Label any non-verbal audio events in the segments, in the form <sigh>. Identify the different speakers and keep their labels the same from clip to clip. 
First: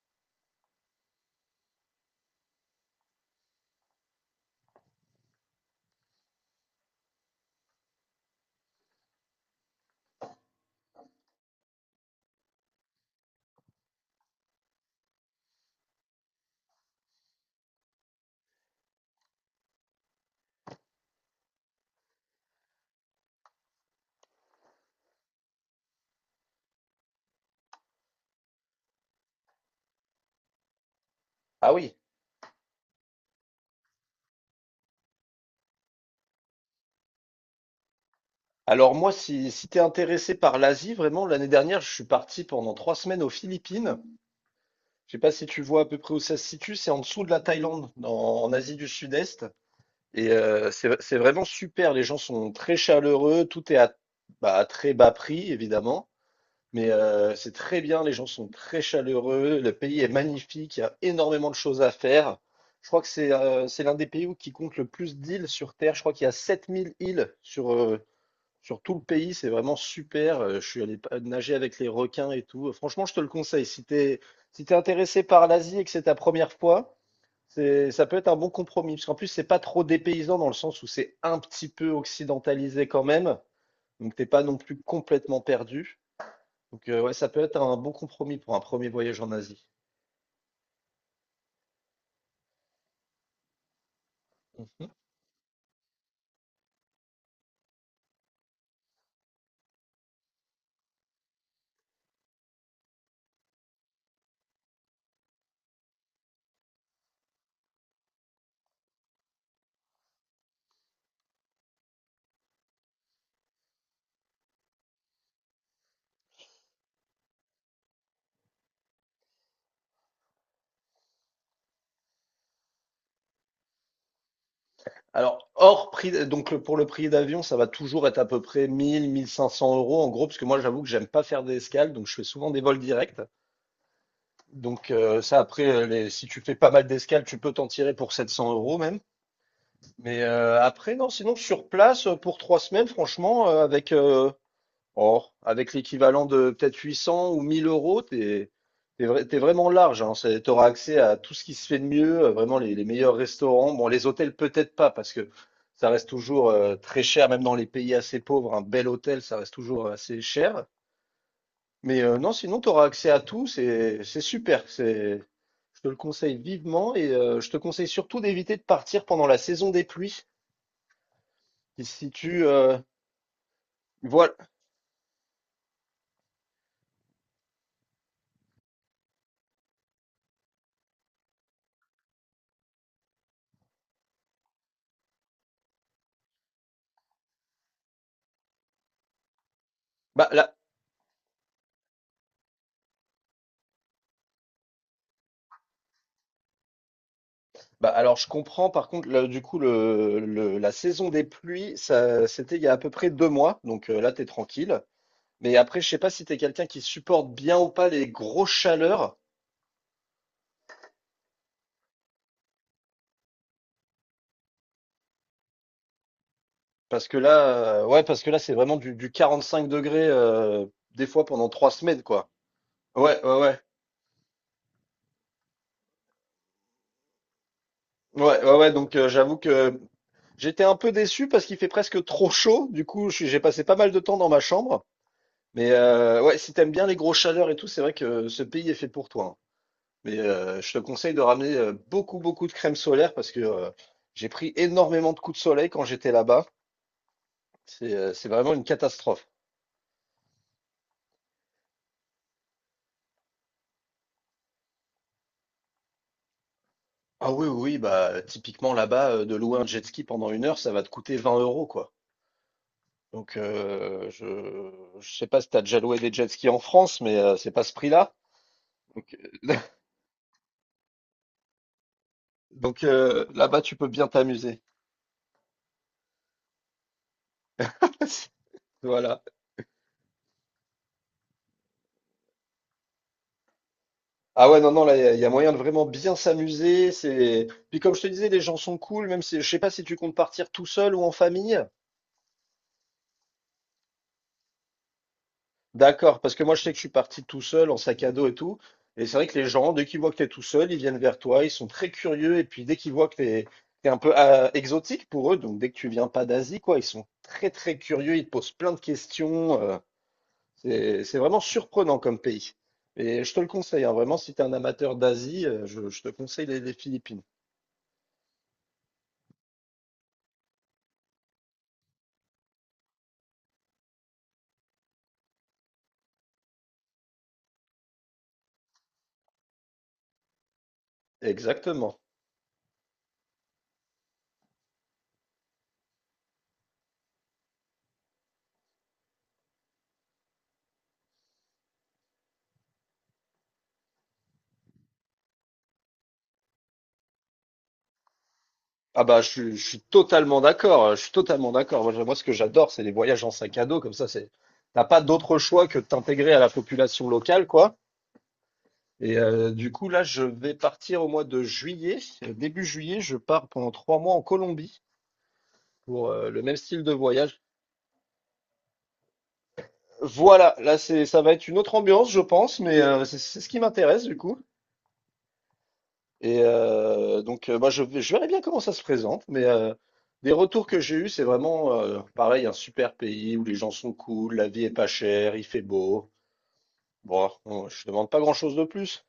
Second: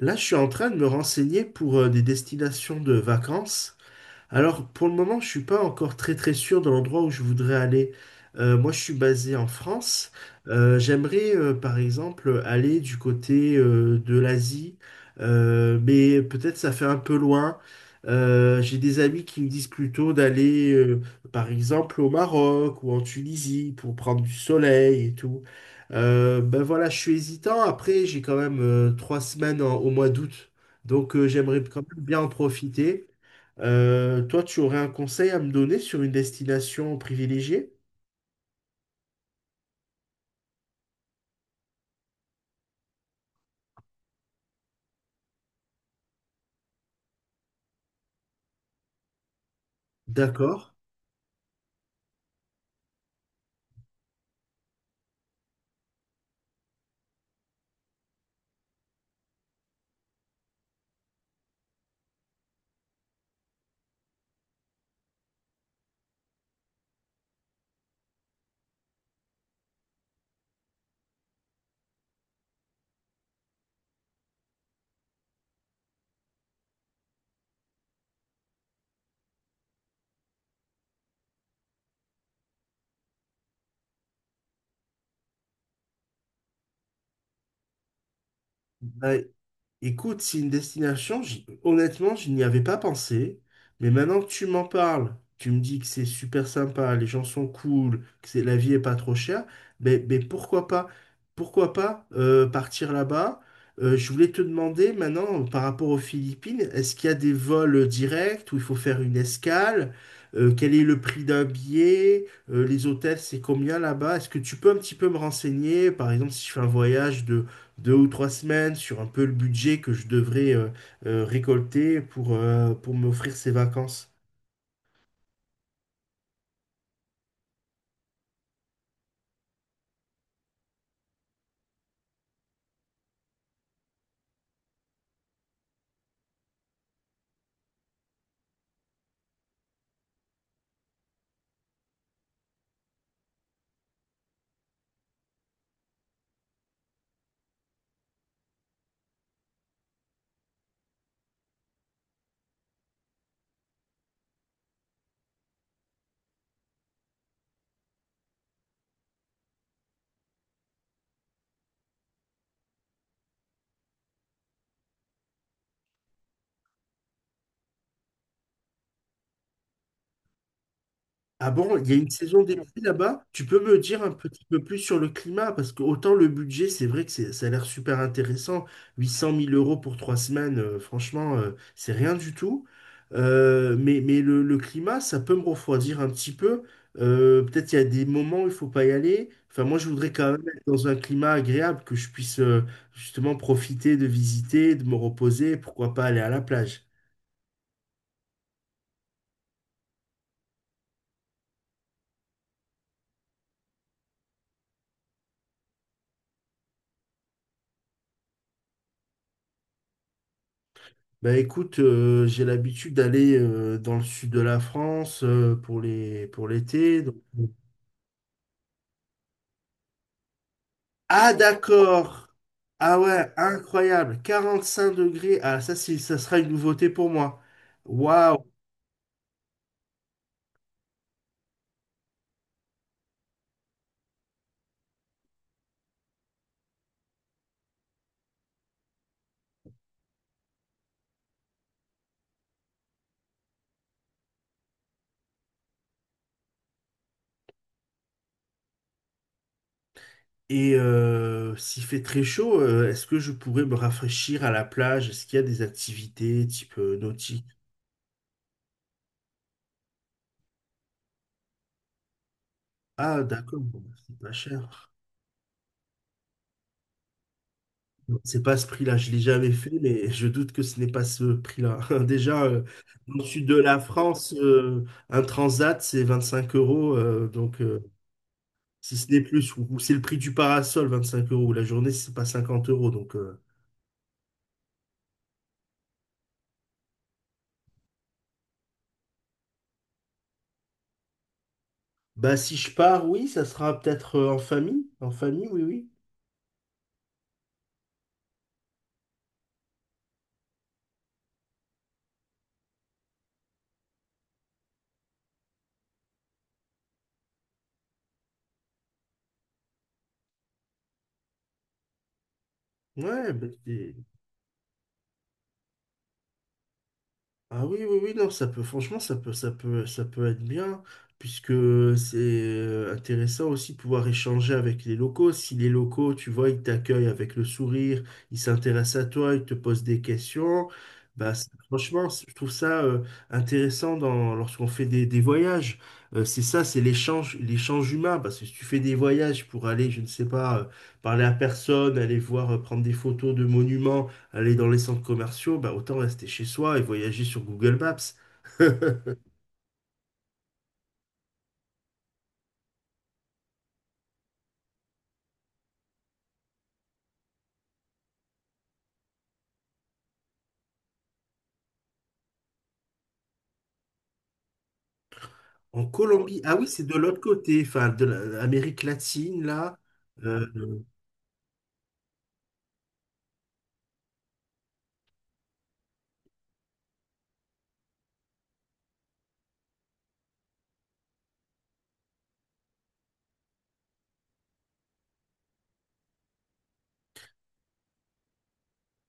Speaker 1: Là, je suis en train de me renseigner pour des destinations de vacances. Alors, pour le moment, je suis pas encore très très sûr de l'endroit où je voudrais aller. Moi, je suis basé en France. J'aimerais, par exemple, aller du côté de l'Asie. Mais peut-être ça fait un peu loin. J'ai des amis qui me disent plutôt d'aller, par exemple, au Maroc ou en Tunisie pour prendre du soleil et tout. Ben voilà, je suis hésitant. Après, j'ai quand même trois semaines au mois d'août, donc j'aimerais
Speaker 2: Ah
Speaker 1: quand
Speaker 2: oui.
Speaker 1: même bien en profiter. Toi, tu aurais un conseil à me donner sur une destination privilégiée?
Speaker 2: Alors moi, si t'es intéressé par l'Asie, vraiment, l'année dernière, je suis parti pendant 3 semaines aux Philippines. Je sais pas si tu vois à peu près où ça se situe, c'est en dessous de la Thaïlande, en Asie du Sud-Est. Et
Speaker 1: D'accord.
Speaker 2: c'est vraiment super, les gens sont très chaleureux, tout est à très bas prix, évidemment. Mais c'est très bien, les gens sont très chaleureux, le pays est magnifique, il y a énormément de choses à faire. Je crois que c'est l'un des pays où qui compte le plus d'îles sur Terre. Je crois qu'il y a 7 000 îles sur tout le pays, c'est vraiment super. Je suis allé nager avec les requins et tout. Franchement, je te le conseille. Si t'es intéressé par l'Asie et que c'est ta première fois, c'est, ça peut être un bon compromis. Parce qu'en plus, c'est pas trop dépaysant dans le sens où c'est un petit peu occidentalisé quand même. Donc, t'es pas non plus complètement perdu. Donc, ouais, ça peut être un bon compromis pour un premier
Speaker 1: Bah,
Speaker 2: voyage en Asie.
Speaker 1: écoute, c'est une destination, honnêtement, je n'y avais pas pensé, mais maintenant que tu m'en
Speaker 2: Mhm.
Speaker 1: parles, tu me dis que c'est super sympa, les gens sont cool, que c'est, la vie est pas trop chère, mais pourquoi pas partir là-bas? Je voulais te demander maintenant, par rapport aux Philippines, est-ce qu'il y a des vols directs où il faut faire une escale? Quel est le prix d'un billet? Les hôtels, c'est combien là-bas? Est-ce que tu peux un petit peu me renseigner, par exemple, si je fais un voyage deux ou trois semaines sur un peu le budget que je devrais récolter pour m'offrir ces vacances.
Speaker 2: Alors, hors prix, donc pour le prix d'avion, ça va toujours être à peu près 1000, 1500 euros en gros, parce que moi, j'avoue que j'aime pas faire des escales, donc je fais souvent des vols directs. Donc ça, après, si tu fais pas mal d'escales, tu peux t'en tirer pour 700 euros même. Mais après, non, sinon sur place, pour 3 semaines, franchement, avec l'équivalent de peut-être 800 ou 1000 euros, t'es vraiment large. Hein, t'auras accès à tout ce qui se fait de mieux, vraiment les meilleurs restaurants. Bon, les hôtels peut-être pas, parce que ça reste toujours très cher, même dans les pays assez pauvres, un bel hôtel, ça reste toujours assez cher. Mais non, sinon, tu auras accès à tout, c'est super. Je te le conseille vivement et je te conseille surtout d'éviter de partir pendant la saison des pluies.
Speaker 1: Ah bon,
Speaker 2: Qui
Speaker 1: il y a
Speaker 2: se
Speaker 1: une saison
Speaker 2: situe,
Speaker 1: des pluies là-bas? Tu peux me dire un
Speaker 2: voilà.
Speaker 1: petit peu plus sur le climat? Parce que autant le budget, c'est vrai que ça a l'air super intéressant. 800 000 euros pour trois semaines, franchement, c'est rien du tout. Mais le climat, ça peut me refroidir un petit peu. Peut-être qu'il y a des moments où il faut pas y aller. Enfin, moi, je voudrais
Speaker 2: Bah
Speaker 1: quand même
Speaker 2: là,
Speaker 1: être dans un climat agréable, que je puisse justement profiter de visiter, de me reposer, pourquoi pas aller à la plage.
Speaker 2: bah alors je comprends. Par contre, là, du coup, la saison des pluies, ça, c'était il y a à peu près 2 mois, donc là, t'es tranquille. Mais après, je sais pas si t'es quelqu'un qui supporte bien ou pas les grosses chaleurs,
Speaker 1: Bah écoute, j'ai l'habitude d'aller dans le sud de la France pour les pour l'été. <laughs>
Speaker 2: ouais, parce que là, c'est vraiment du 45 degrés, des fois
Speaker 1: Ah
Speaker 2: pendant 3 semaines,
Speaker 1: d'accord.
Speaker 2: quoi.
Speaker 1: Ah
Speaker 2: Ouais,
Speaker 1: ouais,
Speaker 2: ouais, ouais.
Speaker 1: incroyable. 45 degrés. Ah, ça sera une nouveauté pour moi.
Speaker 2: Ouais,
Speaker 1: Waouh.
Speaker 2: ouais, ouais, donc j'avoue que j'étais un peu déçu parce qu'il fait presque trop chaud. Du coup, j'ai passé pas mal de temps dans ma chambre. Mais ouais, si t'aimes bien les grosses chaleurs et tout, c'est vrai que ce pays est fait pour toi, hein. Mais je te conseille de ramener beaucoup, beaucoup de crème solaire parce que j'ai pris énormément de coups de soleil quand j'étais là-bas. C'est vraiment une catastrophe.
Speaker 1: Et s'il fait très chaud, est-ce que je pourrais me rafraîchir à la plage? Est-ce qu'il y a des activités type
Speaker 2: Ah
Speaker 1: nautique?
Speaker 2: oui, oui, oui, bah typiquement là-bas, de louer un jet ski pendant une heure, ça va te coûter 20 euros, quoi.
Speaker 1: Ah
Speaker 2: Donc
Speaker 1: d'accord, bon, bah, c'est pas
Speaker 2: je,
Speaker 1: cher.
Speaker 2: je sais pas si t'as déjà loué des jet skis en France, mais c'est pas ce prix-là.
Speaker 1: Non, c'est pas ce prix-là, je
Speaker 2: Donc,
Speaker 1: l'ai jamais
Speaker 2: heu,
Speaker 1: fait,
Speaker 2: <laughs>
Speaker 1: mais je doute que ce n'est pas ce prix-là. <laughs> Déjà,
Speaker 2: donc
Speaker 1: dans le
Speaker 2: heu,
Speaker 1: sud de
Speaker 2: là-bas, tu
Speaker 1: la
Speaker 2: peux bien
Speaker 1: France,
Speaker 2: t'amuser.
Speaker 1: un transat, c'est 25 euros. Donc,
Speaker 2: <laughs>
Speaker 1: si ce n'est
Speaker 2: Voilà.
Speaker 1: plus, ou c'est le prix du parasol, 25 euros. La journée, c'est pas 50 euros. Donc,
Speaker 2: Ah ouais, non, non, là, il y a moyen de vraiment bien s'amuser. C'est puis comme je te disais, les gens sont cool, même si je sais pas si tu comptes partir tout seul ou en famille?
Speaker 1: bah, si je pars, oui, ça sera peut-être en famille. En famille, oui, oui.
Speaker 2: D'accord, parce que moi, je sais que je suis parti tout seul, en sac à dos et tout. Et c'est vrai que les gens, dès qu'ils voient que tu es tout seul, ils viennent vers toi, ils sont très curieux. Et puis, dès qu'ils voient que tu es, un peu ah, exotique pour eux, donc dès que tu viens pas d'Asie, quoi, ils sont très, très curieux, ils te posent plein de questions. C'est vraiment surprenant comme pays. Et
Speaker 1: Ouais,
Speaker 2: je te le
Speaker 1: bah,
Speaker 2: conseille, hein, vraiment, si tu es un amateur d'Asie, je te conseille les Philippines.
Speaker 1: ah, oui, oui, oui, non, ça peut, franchement, ça peut être bien, puisque c'est intéressant aussi de pouvoir échanger avec les locaux. Si les locaux, tu vois, ils t'accueillent avec le sourire, ils s'intéressent à toi, ils te posent des questions, bah,
Speaker 2: Exactement.
Speaker 1: franchement, je trouve ça intéressant dans, lorsqu'on fait des voyages. C'est ça, c'est l'échange, l'échange humain, parce que si tu fais des voyages pour aller, je ne sais pas, parler à personne, aller voir, prendre des photos de monuments, aller dans les centres commerciaux, bah, autant rester chez soi et voyager sur Google Maps. <laughs>
Speaker 2: Ah bah, je suis totalement d'accord. Je suis totalement d'accord. Moi, moi, ce que j'adore, c'est les voyages en sac à dos. Comme ça, t'as pas d'autre choix que de t'intégrer à la population locale, quoi. Et du coup, là, je vais partir au mois de juillet. Début juillet, je pars pendant 3 mois en Colombie
Speaker 1: En
Speaker 2: pour
Speaker 1: Colombie,
Speaker 2: le
Speaker 1: ah
Speaker 2: même
Speaker 1: oui,
Speaker 2: style
Speaker 1: c'est
Speaker 2: de
Speaker 1: de l'autre
Speaker 2: voyage.
Speaker 1: côté, enfin de l'Amérique latine, là. Euh,
Speaker 2: Voilà, là, ça va être une autre ambiance, je pense, mais c'est ce qui m'intéresse, du coup. Et donc, bah, je verrai bien comment ça se présente, mais des retours que j'ai eus, c'est vraiment pareil, un super pays où les gens sont cool, la vie est pas chère, il fait beau. Bon, je demande pas grand-chose de plus.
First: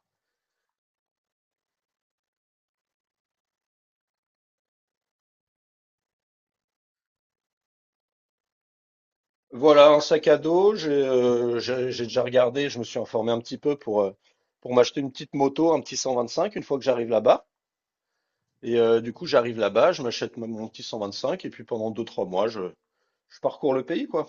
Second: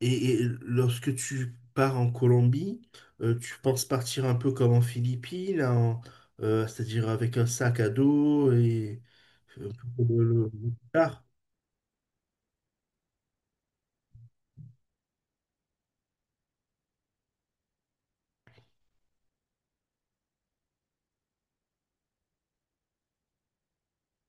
Speaker 1: et lorsque tu pars en Colombie, tu penses partir un peu comme en Philippines, c'est-à-dire avec un sac à dos et euh,
Speaker 2: Voilà, un
Speaker 1: le- le-
Speaker 2: sac à
Speaker 1: le- le-
Speaker 2: dos, j'ai
Speaker 1: ah.
Speaker 2: euh, j'ai j'ai déjà regardé, je me suis informé un petit peu pour m'acheter une petite moto, un petit 125 une fois que j'arrive là-bas. Et du coup, j'arrive là-bas, je m'achète mon petit 125 et puis pendant deux-trois mois, je parcours le pays, quoi.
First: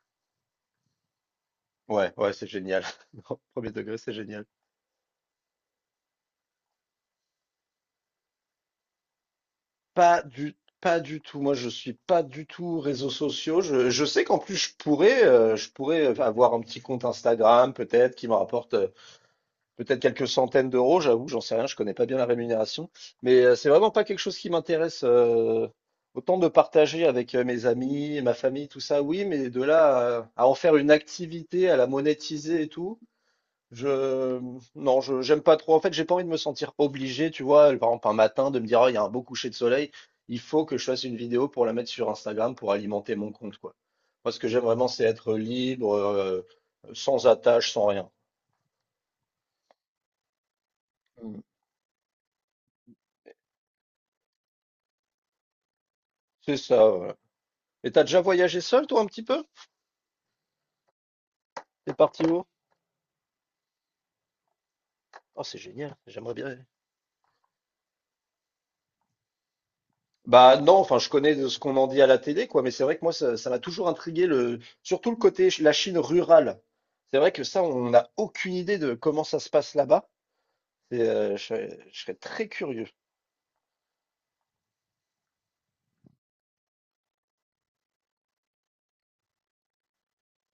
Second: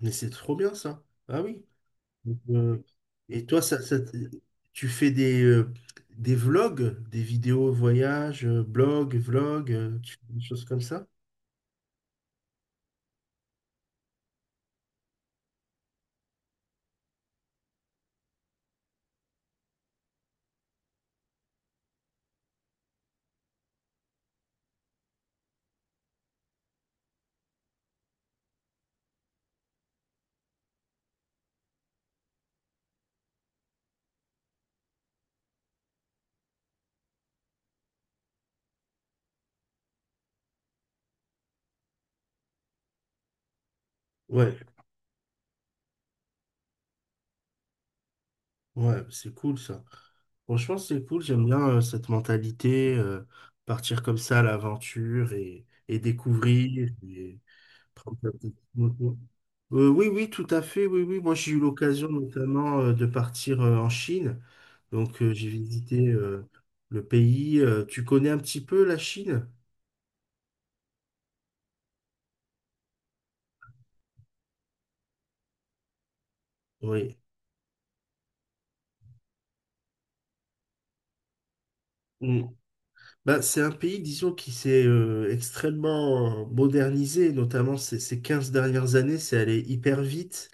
Speaker 1: Mais c'est trop bien ça. Ah oui.
Speaker 2: Ouais, ouais,
Speaker 1: Donc,
Speaker 2: c'est génial. <laughs>
Speaker 1: et toi,
Speaker 2: Premier degré, c'est génial.
Speaker 1: tu fais des vlogs, des vidéos voyage, blog, vlog, tu
Speaker 2: Pas
Speaker 1: fais des
Speaker 2: du,
Speaker 1: choses comme
Speaker 2: pas
Speaker 1: ça?
Speaker 2: du tout. Moi, je suis pas du tout réseaux sociaux. Je sais qu'en plus, je pourrais avoir un petit compte Instagram, peut-être, qui me rapporte peut-être quelques centaines d'euros. J'avoue, j'en sais rien. Je connais pas bien la rémunération, mais c'est vraiment pas quelque chose qui m'intéresse. Autant de partager avec mes amis, ma famille, tout ça, oui, mais de là à en faire une activité, à la monétiser et tout, je non, je j'aime pas trop. En fait, j'ai pas envie de me sentir obligé, tu vois, par exemple un matin de me dire, Ah, il y a un beau coucher de soleil, il faut que je fasse une vidéo pour la mettre sur Instagram pour alimenter mon compte, quoi. Moi, ce que
Speaker 1: Ouais,
Speaker 2: j'aime vraiment, c'est être libre, sans attache, sans rien.
Speaker 1: ouais, c'est cool ça. Franchement, c'est cool,
Speaker 2: Mm.
Speaker 1: j'aime bien cette mentalité, partir comme ça à l'aventure et
Speaker 2: C'est
Speaker 1: découvrir.
Speaker 2: ça, voilà.
Speaker 1: Et
Speaker 2: Et t'as
Speaker 1: prendre
Speaker 2: déjà
Speaker 1: sa petite
Speaker 2: voyagé seul, toi, un
Speaker 1: moto.
Speaker 2: petit peu?
Speaker 1: Oui, oui, tout à fait, oui, oui. Moi, j'ai eu
Speaker 2: T'es
Speaker 1: l'occasion
Speaker 2: parti où?
Speaker 1: notamment de partir en Chine. Donc,
Speaker 2: Oh,
Speaker 1: j'ai
Speaker 2: c'est génial,
Speaker 1: visité
Speaker 2: j'aimerais bien.
Speaker 1: le pays. Tu connais un petit peu la Chine?
Speaker 2: Bah non, enfin je connais de ce qu'on en dit à la télé, quoi, mais c'est vrai que moi ça m'a toujours intrigué le surtout le côté la Chine rurale.
Speaker 1: Oui.
Speaker 2: C'est vrai que ça, on n'a aucune idée de comment ça se passe là-bas. Et, je serais
Speaker 1: Mm.
Speaker 2: très curieux.
Speaker 1: Bah, c'est un pays, disons, qui s'est extrêmement modernisé, notamment ces 15 dernières années, c'est allé hyper vite.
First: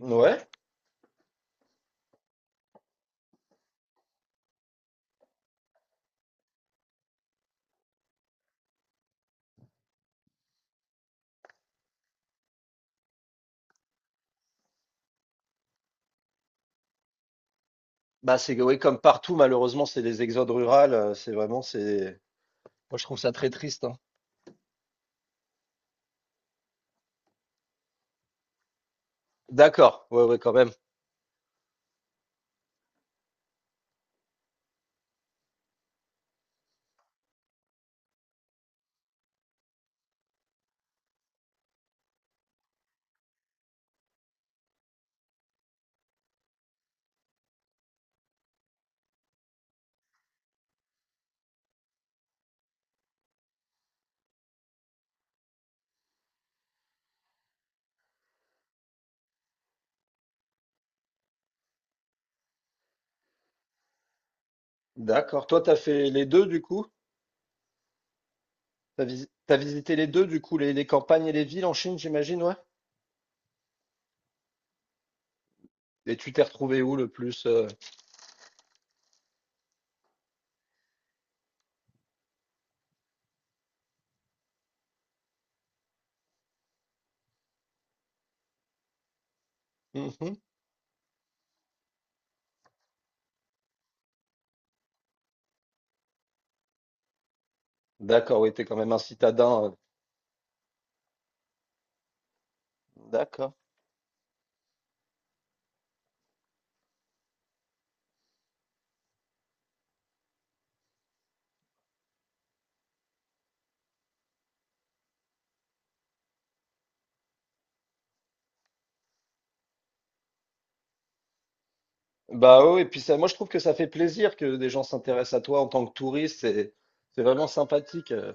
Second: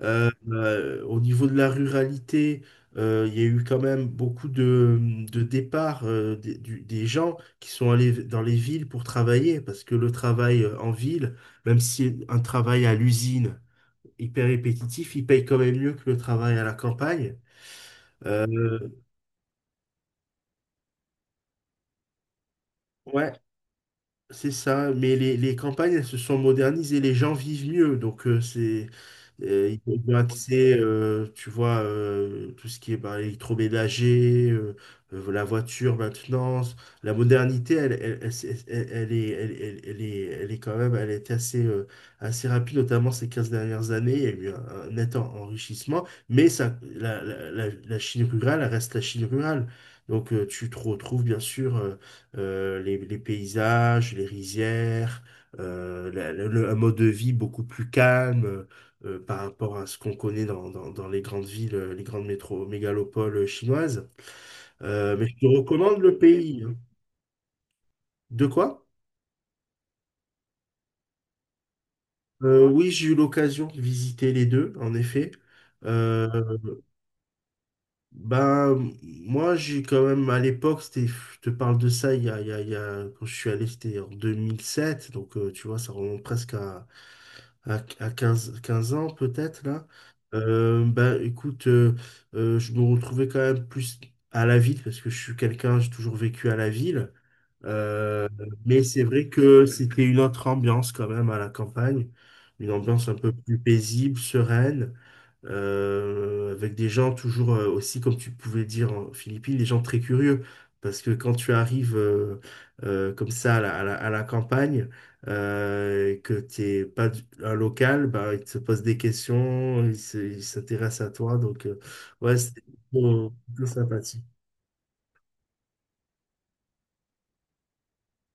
Speaker 2: Ouais.
Speaker 1: Au niveau de la ruralité, il y a eu quand même beaucoup de départs des gens qui sont allés dans les villes pour travailler, parce que le travail en ville, même si un travail à l'usine hyper répétitif, il paye quand même mieux que le travail à la campagne.
Speaker 2: Bah
Speaker 1: Euh,
Speaker 2: c'est que oui, comme partout, malheureusement, c'est les exodes rurales. C'est vraiment c'est. Moi je trouve ça
Speaker 1: ouais,
Speaker 2: très triste, hein.
Speaker 1: c'est ça, mais les campagnes, elles se sont modernisées, les gens vivent mieux, donc c'est
Speaker 2: D'accord,
Speaker 1: ils ont
Speaker 2: ouais, ouais, quand même.
Speaker 1: accès, tu vois, tout ce qui est bah, électroménager, la voiture maintenant, la modernité, elle, elle- elle est quand même, elle était assez rapide, notamment ces 15 dernières années, il y a eu un net enrichissement, mais ça, la Chine rurale elle reste la Chine rurale, donc tu te retrouves bien sûr. Les paysages, les rizières, un mode de vie beaucoup plus calme par rapport à ce qu'on connaît dans les grandes villes, les grandes mégalopoles chinoises. Mais je te
Speaker 2: D'accord. Toi, t'as
Speaker 1: recommande
Speaker 2: fait
Speaker 1: le
Speaker 2: les deux du
Speaker 1: pays, hein.
Speaker 2: coup?
Speaker 1: De quoi?
Speaker 2: T'as visité les deux, du coup, les campagnes et les villes en Chine, j'imagine, ouais.
Speaker 1: Oui, j'ai eu l'occasion de visiter les deux, en effet.
Speaker 2: Et tu t'es
Speaker 1: Euh,
Speaker 2: retrouvé où le plus?
Speaker 1: Ben, moi, j'ai quand même, à l'époque, c'était, je te parle de ça, il y a, il y a, il y a- quand je suis allé, c'était en 2007 donc tu vois, ça remonte presque à, à, 15 15 ans peut-être, là.
Speaker 2: Mhm.
Speaker 1: Ben, écoute, je me retrouvais quand même plus à la ville, parce que je suis quelqu'un, j'ai toujours vécu à la ville. Euh,
Speaker 2: D'accord, oui, t'es quand
Speaker 1: mais
Speaker 2: même un
Speaker 1: c'est vrai que
Speaker 2: citadin.
Speaker 1: c'était une autre ambiance quand même à la campagne, une ambiance un peu
Speaker 2: D'accord.
Speaker 1: plus paisible, sereine, avec des gens toujours aussi, comme tu pouvais dire en Philippines, des gens très curieux. Parce que quand tu arrives comme ça à la campagne, et que tu n'es pas un local, bah, ils te posent des questions, ils s'intéressent à toi. Donc, ouais, c'était
Speaker 2: Bah oui, oui, et puis ça, moi
Speaker 1: plutôt,
Speaker 2: je trouve que
Speaker 1: plutôt
Speaker 2: ça fait
Speaker 1: sympathique.
Speaker 2: plaisir que des gens s'intéressent à toi en tant que touriste, c'est vraiment sympathique.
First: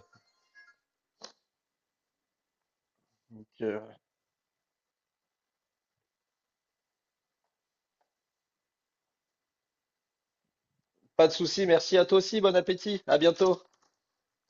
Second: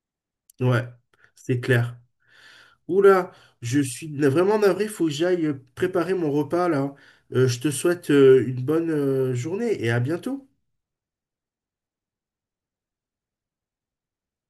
Speaker 1: Ouais, c'est clair. Oula,
Speaker 2: Donc,
Speaker 1: je suis vraiment navré, faut que j'aille préparer mon repas là. Je te souhaite une bonne journée et à bientôt.
Speaker 2: pas de souci, merci à toi aussi, bon appétit, à bientôt.